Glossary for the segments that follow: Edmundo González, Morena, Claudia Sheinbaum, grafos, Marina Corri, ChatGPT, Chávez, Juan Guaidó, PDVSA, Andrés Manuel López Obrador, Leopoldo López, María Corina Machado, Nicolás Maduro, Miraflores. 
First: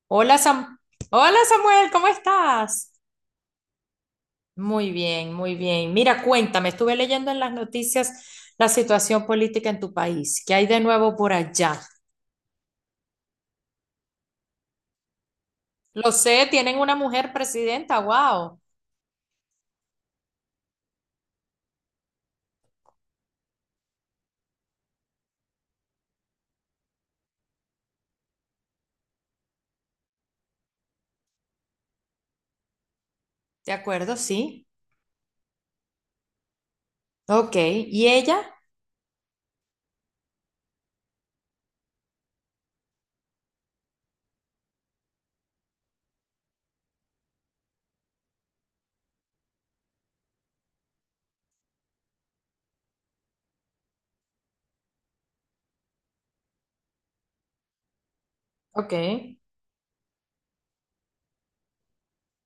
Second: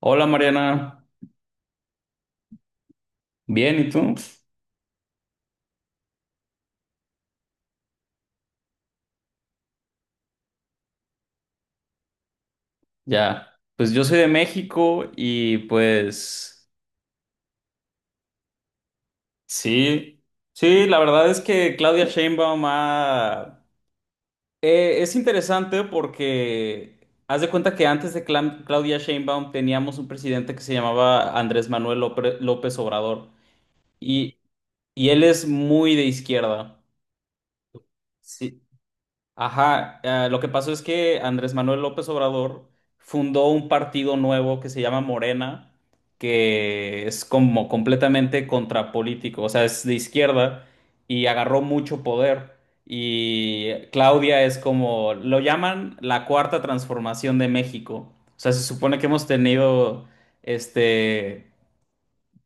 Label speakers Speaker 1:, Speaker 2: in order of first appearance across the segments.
Speaker 1: Hola
Speaker 2: Hola, Sam-
Speaker 1: Mariana,
Speaker 2: Hola Samuel, ¿cómo estás?
Speaker 1: bien, ¿y tú?
Speaker 2: Muy bien, muy bien. Mira, cuéntame, estuve leyendo en las noticias la situación política en tu país. ¿Qué hay de nuevo por allá?
Speaker 1: Ya, pues yo soy de México y
Speaker 2: Lo sé,
Speaker 1: pues
Speaker 2: tienen una mujer presidenta, wow.
Speaker 1: sí, sí, la verdad es que es interesante porque haz de cuenta que antes de Claudia Sheinbaum teníamos un presidente que se llamaba Andrés Manuel López Obrador
Speaker 2: De acuerdo,
Speaker 1: y,
Speaker 2: sí.
Speaker 1: y él es muy de izquierda.
Speaker 2: Ok, ¿y ella?
Speaker 1: Sí, ajá, lo que pasó es que Andrés Manuel López Obrador fundó un partido nuevo que se llama Morena, que es como completamente contrapolítico, o sea, es de izquierda y agarró mucho poder. Y Claudia es como, lo llaman la cuarta transformación de México. O sea, se
Speaker 2: Ok,
Speaker 1: supone que hemos tenido este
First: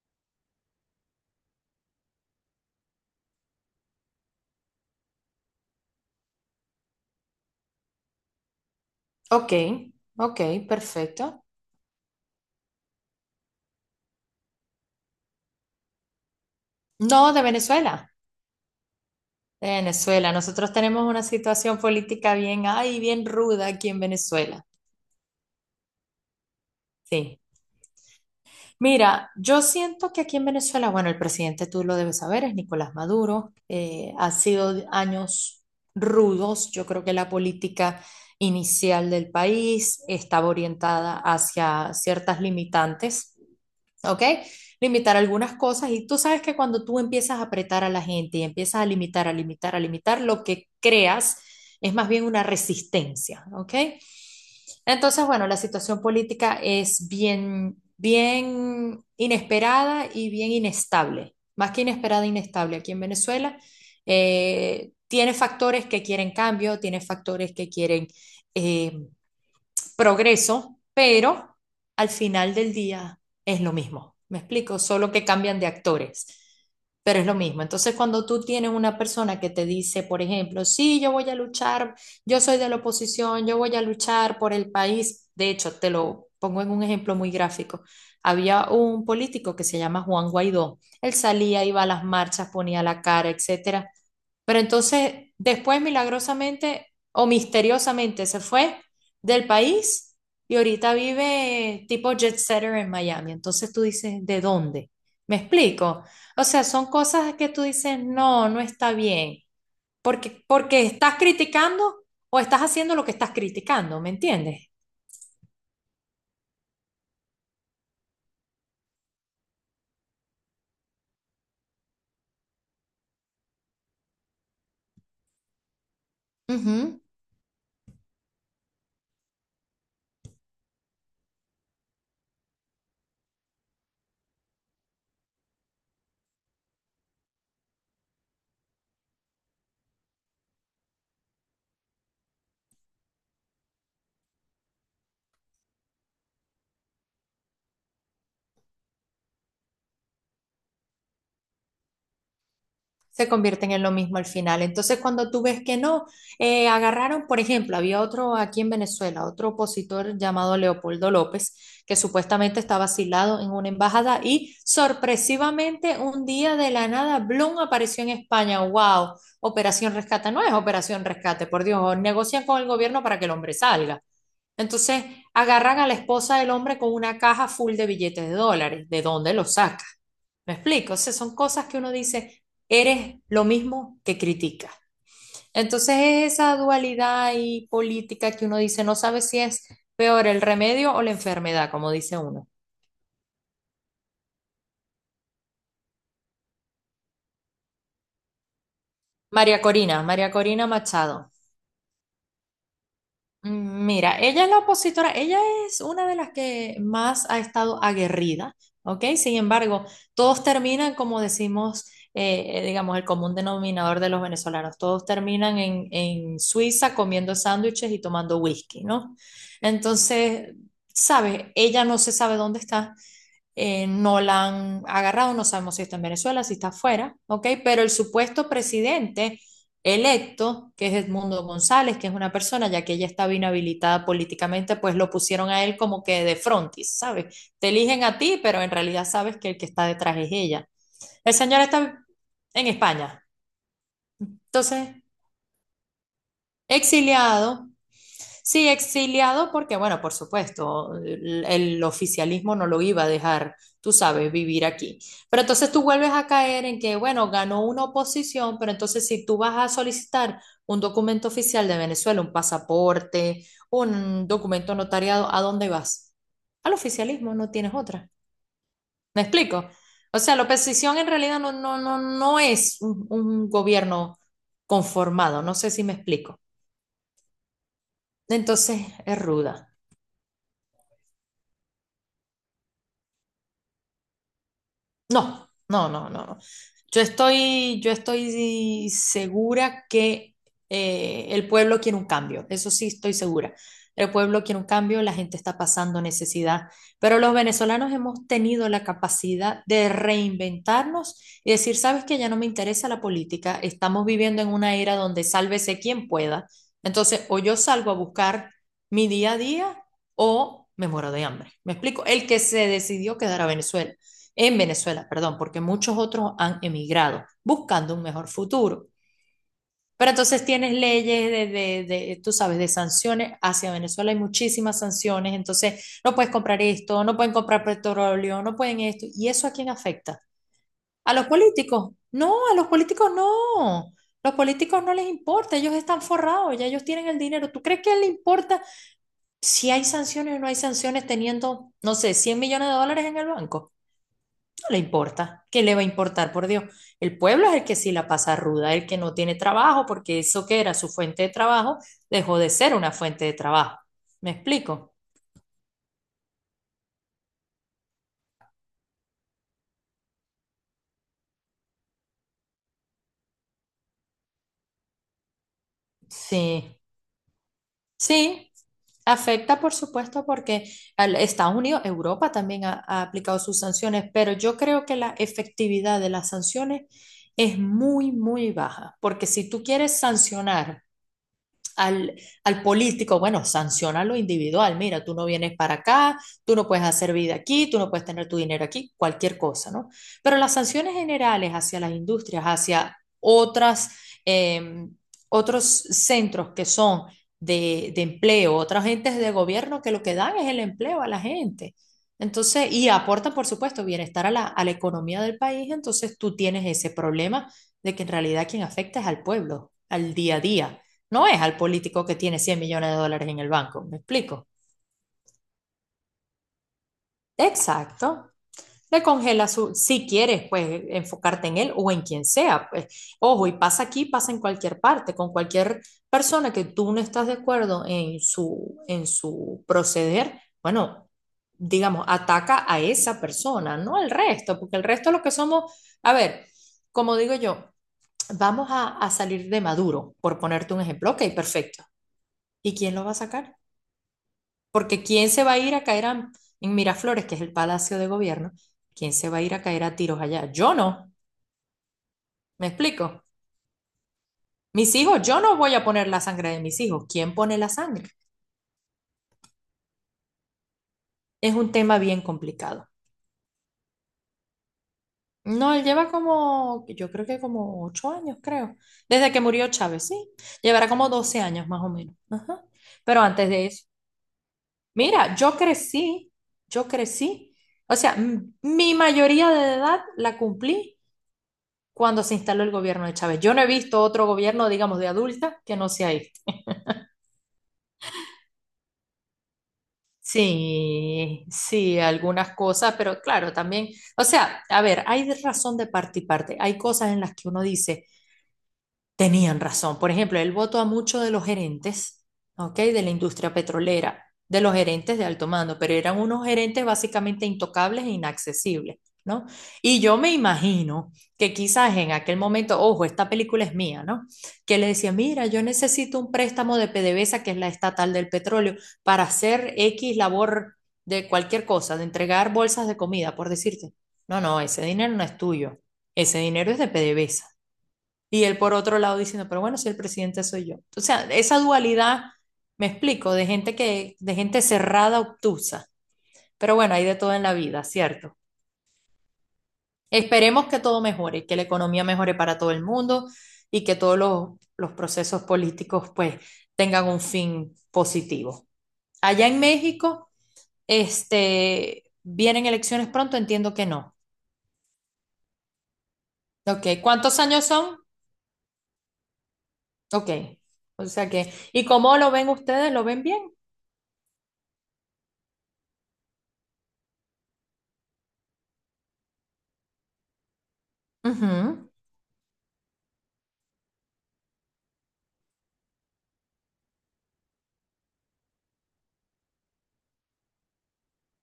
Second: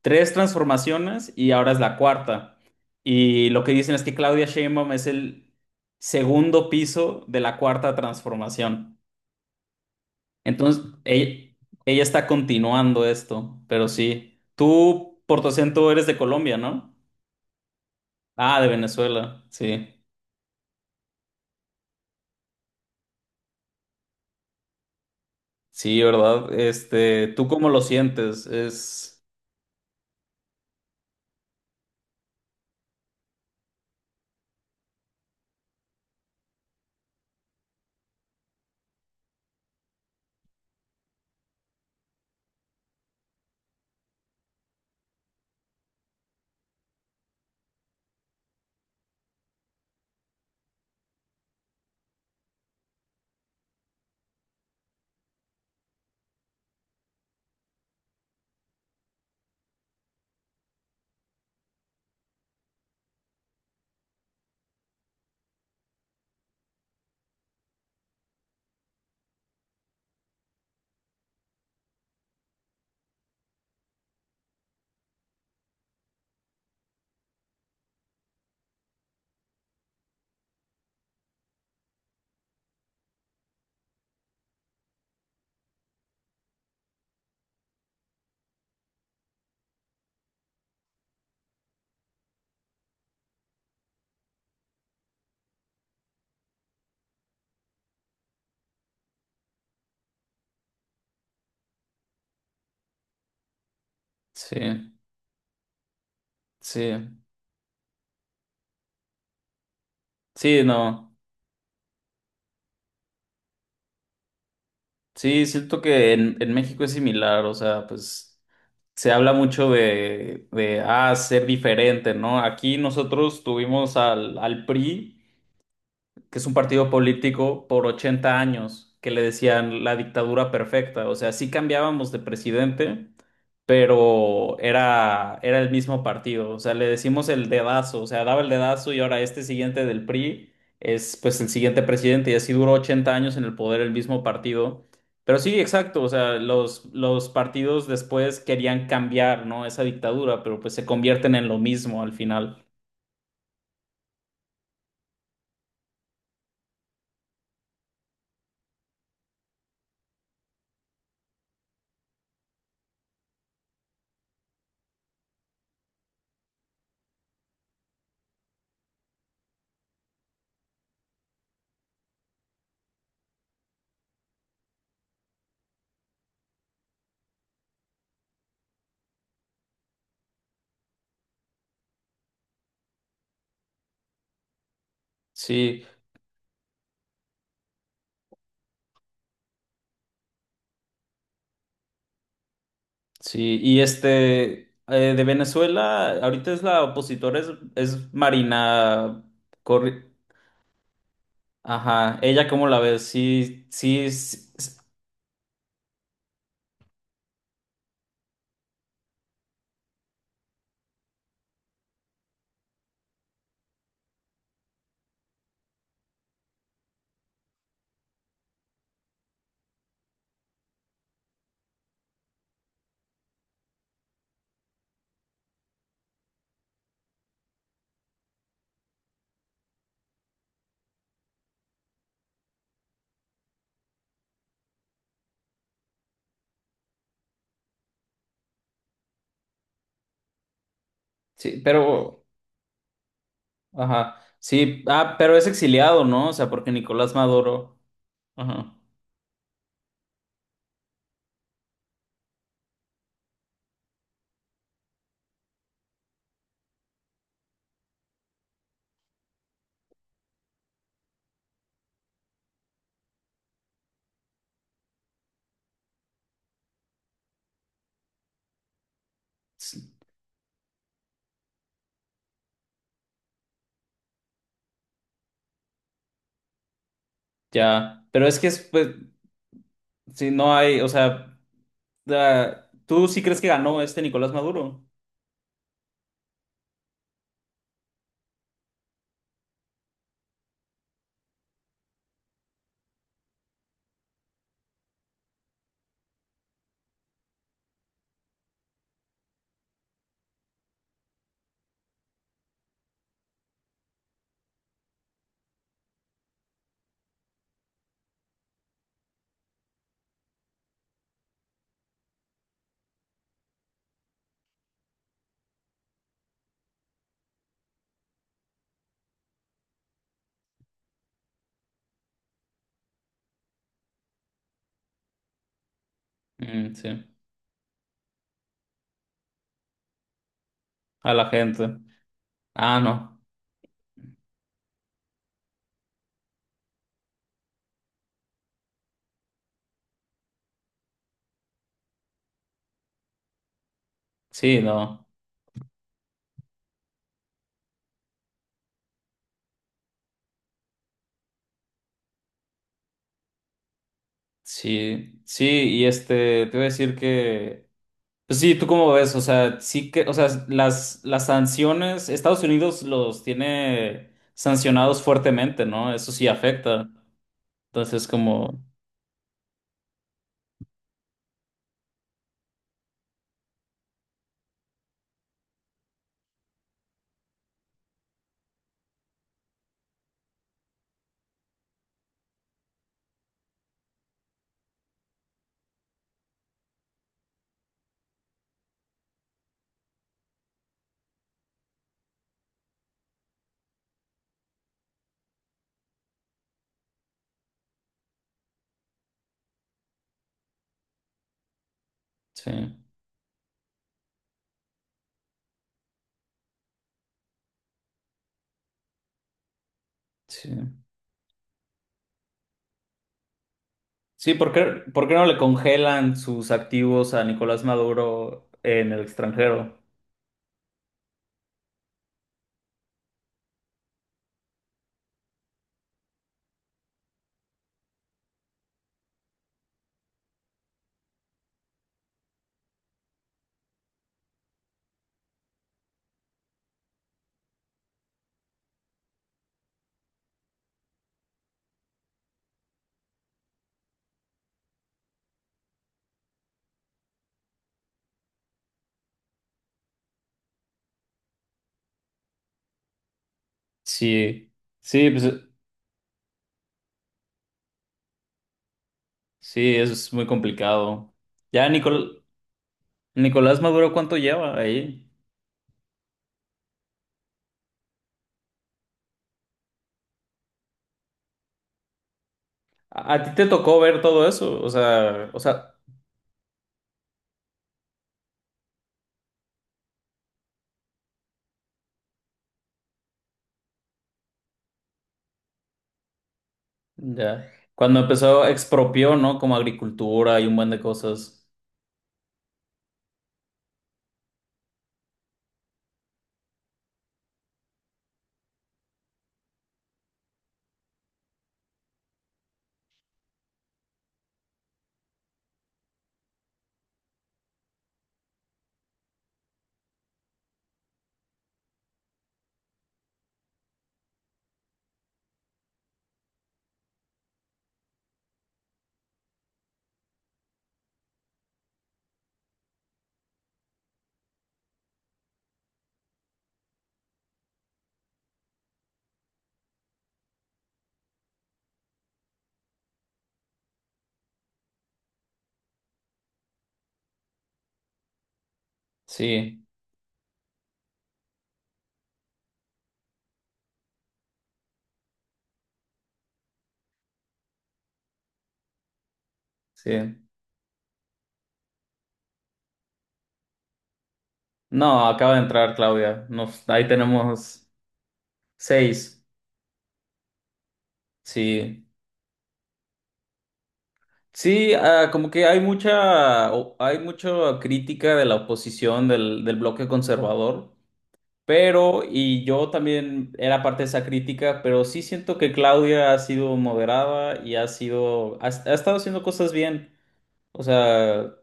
Speaker 1: tres transformaciones y ahora es la cuarta. Y lo que dicen es que Claudia Sheinbaum es el segundo piso de la cuarta transformación.
Speaker 2: ok, ok,
Speaker 1: Entonces,
Speaker 2: perfecto.
Speaker 1: ella está continuando esto, pero sí. Tú, por tu acento, eres de Colombia, ¿no?
Speaker 2: No, de Venezuela.
Speaker 1: Ah, de Venezuela,
Speaker 2: De
Speaker 1: sí.
Speaker 2: Venezuela, nosotros tenemos una situación política bien, ay, bien ruda aquí en Venezuela.
Speaker 1: Sí, ¿verdad? Este,
Speaker 2: Sí.
Speaker 1: ¿tú cómo lo sientes? Es...
Speaker 2: Mira, yo siento que aquí en Venezuela, bueno, el presidente tú lo debes saber, es Nicolás Maduro. Ha sido años rudos. Yo creo que la política inicial del país estaba orientada hacia ciertas limitantes. ¿Ok? Limitar algunas cosas y tú sabes que cuando tú empiezas a apretar a la gente y empiezas a limitar, a limitar, a limitar, lo que creas es más bien una resistencia, ¿ok? Entonces, bueno, la situación política es bien, bien inesperada y bien inestable, más que inesperada, inestable aquí en Venezuela. Tiene factores que quieren cambio, tiene factores que quieren eh, es progreso, pero al final del día es lo mismo. ¿Me explico? Solo que cambian de actores, pero es lo mismo. Entonces, cuando tú tienes una persona que te dice, por ejemplo, sí, yo voy a luchar, yo soy de la oposición, yo voy a luchar por el país, de hecho, te lo pongo en un ejemplo muy gráfico. Había un político que se llama Juan Guaidó. Él salía, iba a las marchas, ponía la cara, etcétera. Pero entonces, después milagrosamente o misteriosamente se fue del país y ahorita vive tipo jet setter en Miami. Entonces tú dices, ¿de
Speaker 1: Sí,
Speaker 2: dónde? ¿Me explico? O sea,
Speaker 1: sí.
Speaker 2: son cosas que tú dices, no, no está bien. Porque,
Speaker 1: Sí,
Speaker 2: porque
Speaker 1: no.
Speaker 2: estás criticando o estás haciendo lo que estás criticando, ¿me entiendes?
Speaker 1: Sí, siento que en México es similar, o sea, pues se habla mucho ah, ser diferente, ¿no? Aquí nosotros tuvimos al PRI que es un partido
Speaker 2: Ujú.
Speaker 1: político por 80 años, que le decían la dictadura perfecta. O sea, sí cambiábamos de presidente, pero era el mismo partido. O sea, le decimos el dedazo, o sea, daba el dedazo y ahora este siguiente del PRI es pues el siguiente presidente y así duró 80 años en el poder el mismo partido. Pero sí, exacto, o sea, los partidos después querían cambiar, ¿no? Esa dictadura, pero pues se convierten en lo mismo al final.
Speaker 2: Se convierten en lo mismo al final. Entonces, cuando tú ves que no, agarraron, por ejemplo, había otro aquí en Venezuela, otro opositor llamado Leopoldo López, que supuestamente estaba asilado en una embajada y sorpresivamente un día de la nada, Blum apareció en España. ¡Wow! Operación Rescate, no es Operación Rescate, por Dios, negocian con el gobierno para que el hombre salga. Entonces, agarran a la esposa del hombre con una caja full de billetes de dólares. ¿De dónde los sacan? Me explico, o sea, son cosas que uno dice, eres lo mismo que criticas.
Speaker 1: Sí.
Speaker 2: Entonces es esa dualidad y política que uno dice, no sabe si es peor el remedio o la enfermedad, como dice uno.
Speaker 1: Sí, y este, de Venezuela, ahorita es la opositora, es Marina
Speaker 2: María Corina,
Speaker 1: Corri...
Speaker 2: María Corina Machado.
Speaker 1: Ajá, ella cómo la ves,
Speaker 2: Mira, ella es la opositora, ella es una de las que más ha estado aguerrida, ¿ok? Sin embargo, todos terminan, como decimos, digamos, el común denominador de los venezolanos, todos terminan en Suiza comiendo sándwiches y tomando whisky, ¿no? Entonces, ¿sabes? Ella no se sabe dónde está. No la han agarrado, no sabemos si está en Venezuela, si está afuera, ¿ok? Pero el supuesto presidente electo, que es Edmundo González, que es una persona, ya que ella estaba inhabilitada políticamente, pues lo pusieron a él como que de frontis, ¿sabes? Te eligen a ti, pero en realidad sabes que el que está detrás es ella. El
Speaker 1: sí,
Speaker 2: señor está
Speaker 1: pero,
Speaker 2: en España,
Speaker 1: ajá, sí,
Speaker 2: entonces
Speaker 1: ah, pero es exiliado, ¿no? O sea, porque Nicolás
Speaker 2: exiliado.
Speaker 1: Maduro,
Speaker 2: Sí,
Speaker 1: ajá,
Speaker 2: exiliado porque, bueno, por supuesto, el oficialismo no lo iba a dejar, tú sabes, vivir aquí. Pero entonces tú vuelves a caer en que, bueno, ganó una oposición, pero entonces si tú vas a solicitar un documento oficial de Venezuela, un pasaporte, un documento notariado, ¿a dónde vas? Al oficialismo, no tienes otra. ¿Me explico?
Speaker 1: sí,
Speaker 2: O sea, la oposición en realidad no, no, no, no es un gobierno conformado, no sé si me explico.
Speaker 1: ya, pero es que es,
Speaker 2: Entonces
Speaker 1: pues,
Speaker 2: es ruda.
Speaker 1: si no hay, o sea, ¿tú sí crees que ganó este Nicolás Maduro?
Speaker 2: No, no, no, no, no. Yo estoy segura que el pueblo quiere un cambio, eso sí estoy segura. El pueblo quiere un cambio, la gente está pasando necesidad, pero los venezolanos hemos tenido la capacidad de reinventarnos y decir, sabes que ya no me interesa la política, estamos viviendo en una era donde sálvese quien pueda. Entonces, o yo salgo a buscar mi día a día o me muero de hambre. ¿Me explico? El que se decidió quedar a Venezuela en Venezuela, perdón, porque muchos otros han emigrado buscando un mejor futuro. Pero entonces tienes leyes de, tú sabes, de sanciones hacia Venezuela, hay muchísimas sanciones, entonces no puedes comprar
Speaker 1: Mm,
Speaker 2: esto,
Speaker 1: sí,
Speaker 2: no pueden comprar petróleo, no pueden esto. ¿Y eso a quién afecta? ¿A
Speaker 1: a
Speaker 2: los
Speaker 1: la gente.
Speaker 2: políticos? No, a los
Speaker 1: Ah,
Speaker 2: políticos
Speaker 1: no,
Speaker 2: no. Los políticos no les importa, ellos están forrados, ya ellos tienen el dinero. ¿Tú crees que a él le importa si hay sanciones o no hay sanciones teniendo, no sé, 100 millones de dólares en el banco?
Speaker 1: sí,
Speaker 2: No le
Speaker 1: no.
Speaker 2: importa. ¿Qué le va a importar, por Dios? El pueblo es el que sí la pasa ruda, el que no tiene trabajo, porque eso que era su fuente de trabajo dejó de ser una fuente de trabajo. ¿Me explico?
Speaker 1: Sí, sí, y este, te voy a decir que, pues sí, ¿tú cómo ves? O sea, sí que, o sea, las sanciones, Estados Unidos los tiene sancionados fuertemente, ¿no? Eso sí
Speaker 2: Sí,
Speaker 1: afecta. Entonces,
Speaker 2: sí,
Speaker 1: como,
Speaker 2: afecta, por supuesto, porque Estados Unidos, Europa también ha, aplicado sus sanciones, pero yo creo que la efectividad de las sanciones es muy, muy baja, porque si tú quieres sancionar al, político, bueno, sanciona lo individual, mira, tú no vienes para acá, tú no puedes hacer vida aquí, tú no puedes tener tu dinero aquí, cualquier cosa, ¿no? Pero las sanciones generales hacia las industrias, hacia otras, eh, otros centros que son de, empleo, otras entes de gobierno que lo que dan es el empleo a la gente.
Speaker 1: sí,
Speaker 2: Entonces, y aportan, por supuesto, bienestar a la, economía del país, entonces tú tienes ese problema de que en realidad quien afecta es al pueblo, al día a
Speaker 1: sí.
Speaker 2: día, no es al político que tiene 100 millones de dólares en el banco, ¿me
Speaker 1: Sí,
Speaker 2: explico?
Speaker 1: por qué no le congelan sus activos a Nicolás
Speaker 2: Exacto.
Speaker 1: Maduro en el
Speaker 2: Le congela su,
Speaker 1: extranjero?
Speaker 2: si quieres, pues enfocarte en él o en quien sea. Pues. Ojo, y pasa aquí, pasa en cualquier parte, con cualquier persona que tú no estás de acuerdo en su, proceder, bueno, digamos, ataca a esa persona, no al resto, porque el resto lo que somos, a ver, como digo yo, vamos a, salir de Maduro, por ponerte un ejemplo, ok, perfecto. ¿Y quién lo va a sacar? Porque ¿quién se va a ir a caer en Miraflores, que es el Palacio de Gobierno? ¿Quién se va a ir a caer a tiros allá? Yo no, ¿me explico?
Speaker 1: Sí,
Speaker 2: Mis
Speaker 1: sí, pues
Speaker 2: hijos, yo no voy a poner la sangre de mis hijos. ¿Quién pone la sangre?
Speaker 1: sí, eso es muy complicado.
Speaker 2: Es
Speaker 1: Ya,
Speaker 2: un tema bien complicado.
Speaker 1: Nicolás Maduro, ¿cuánto lleva ahí?
Speaker 2: No, él lleva como, yo creo que como 8 años, creo. Desde que murió Chávez, sí. Llevará como 12 años más o menos. Ajá.
Speaker 1: ¿A
Speaker 2: Pero
Speaker 1: ti te
Speaker 2: antes de
Speaker 1: tocó
Speaker 2: eso,
Speaker 1: ver todo eso?
Speaker 2: mira,
Speaker 1: O sea,
Speaker 2: yo crecí, yo crecí. O sea, mi mayoría de edad la cumplí cuando se instaló el gobierno de Chávez. Yo no he visto otro gobierno, digamos, de adulta que no sea este.
Speaker 1: ya. Cuando empezó expropió, ¿no? Como agricultura y un buen de
Speaker 2: Sí,
Speaker 1: cosas.
Speaker 2: sí, algunas cosas, pero claro, también, o sea, a ver, hay de razón de parte y parte. Hay cosas en las que uno dice, tenían razón. Por ejemplo, él votó a muchos de los gerentes, ¿ok? De la industria petrolera, de los gerentes de alto mando, pero eran unos gerentes básicamente intocables e inaccesibles, ¿no? Y yo me imagino que quizás en aquel momento, ojo, esta película es mía, ¿no? Que le decía, mira, yo necesito un préstamo de PDVSA, que es la estatal del petróleo, para hacer X labor de cualquier cosa, de entregar bolsas de comida, por decirte. No, no, ese dinero no es tuyo. Ese dinero es de PDVSA y él por otro lado diciendo, pero bueno, si el presidente soy yo. O sea, esa dualidad, me explico, de gente que, de gente cerrada, obtusa. Pero bueno, hay de todo en la vida, ¿cierto?
Speaker 1: Sí,
Speaker 2: Esperemos que todo mejore, que la economía mejore para todo el mundo y que todos los procesos políticos pues tengan un fin positivo. Allá en
Speaker 1: sí.
Speaker 2: México, este, ¿vienen elecciones pronto? Entiendo que no.
Speaker 1: No, acaba de entrar Claudia. Nos, ahí
Speaker 2: Ok, ¿cuántos años
Speaker 1: tenemos
Speaker 2: son?
Speaker 1: 6.
Speaker 2: Ok, o sea que,
Speaker 1: Sí.
Speaker 2: ¿y cómo lo ven ustedes? ¿Lo ven bien?
Speaker 1: Sí, ah, como que hay mucha, hay mucha crítica de la oposición del bloque conservador,
Speaker 2: Ujú.
Speaker 1: pero, y yo también era parte de esa crítica, pero sí siento que Claudia ha sido moderada y ha sido, ha estado haciendo cosas bien. O sea,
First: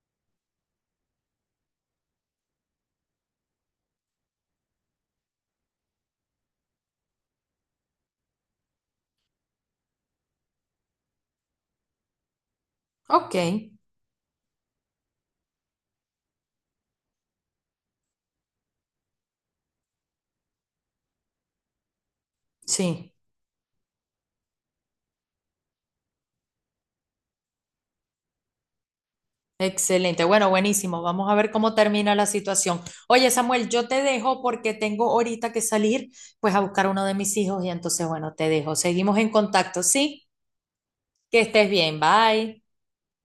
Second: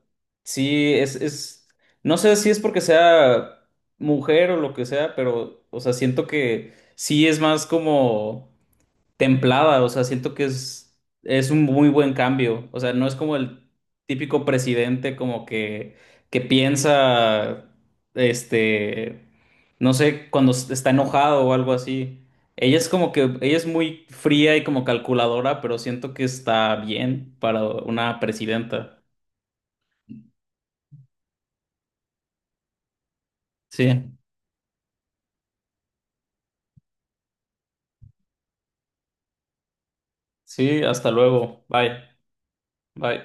Speaker 1: sí, es, no sé si es porque sea mujer o lo que sea, pero, o sea, siento que sí es más como templada, o sea, siento que es un muy buen cambio, o sea, no es como
Speaker 2: Ok,
Speaker 1: el típico presidente como que piensa, este, no sé, cuando está enojado o algo así. Ella es como
Speaker 2: sí,
Speaker 1: que, ella es muy fría y como calculadora, pero siento que está bien para una presidenta.
Speaker 2: excelente. Bueno, buenísimo. Vamos a ver cómo termina la situación. Oye, Samuel, yo te
Speaker 1: Sí,
Speaker 2: dejo porque tengo ahorita que salir, pues a buscar uno de mis hijos y entonces, bueno, te dejo. Seguimos en contacto, ¿sí?
Speaker 1: sí, hasta
Speaker 2: Que
Speaker 1: luego.
Speaker 2: estés bien.
Speaker 1: Bye,
Speaker 2: Bye.
Speaker 1: bye.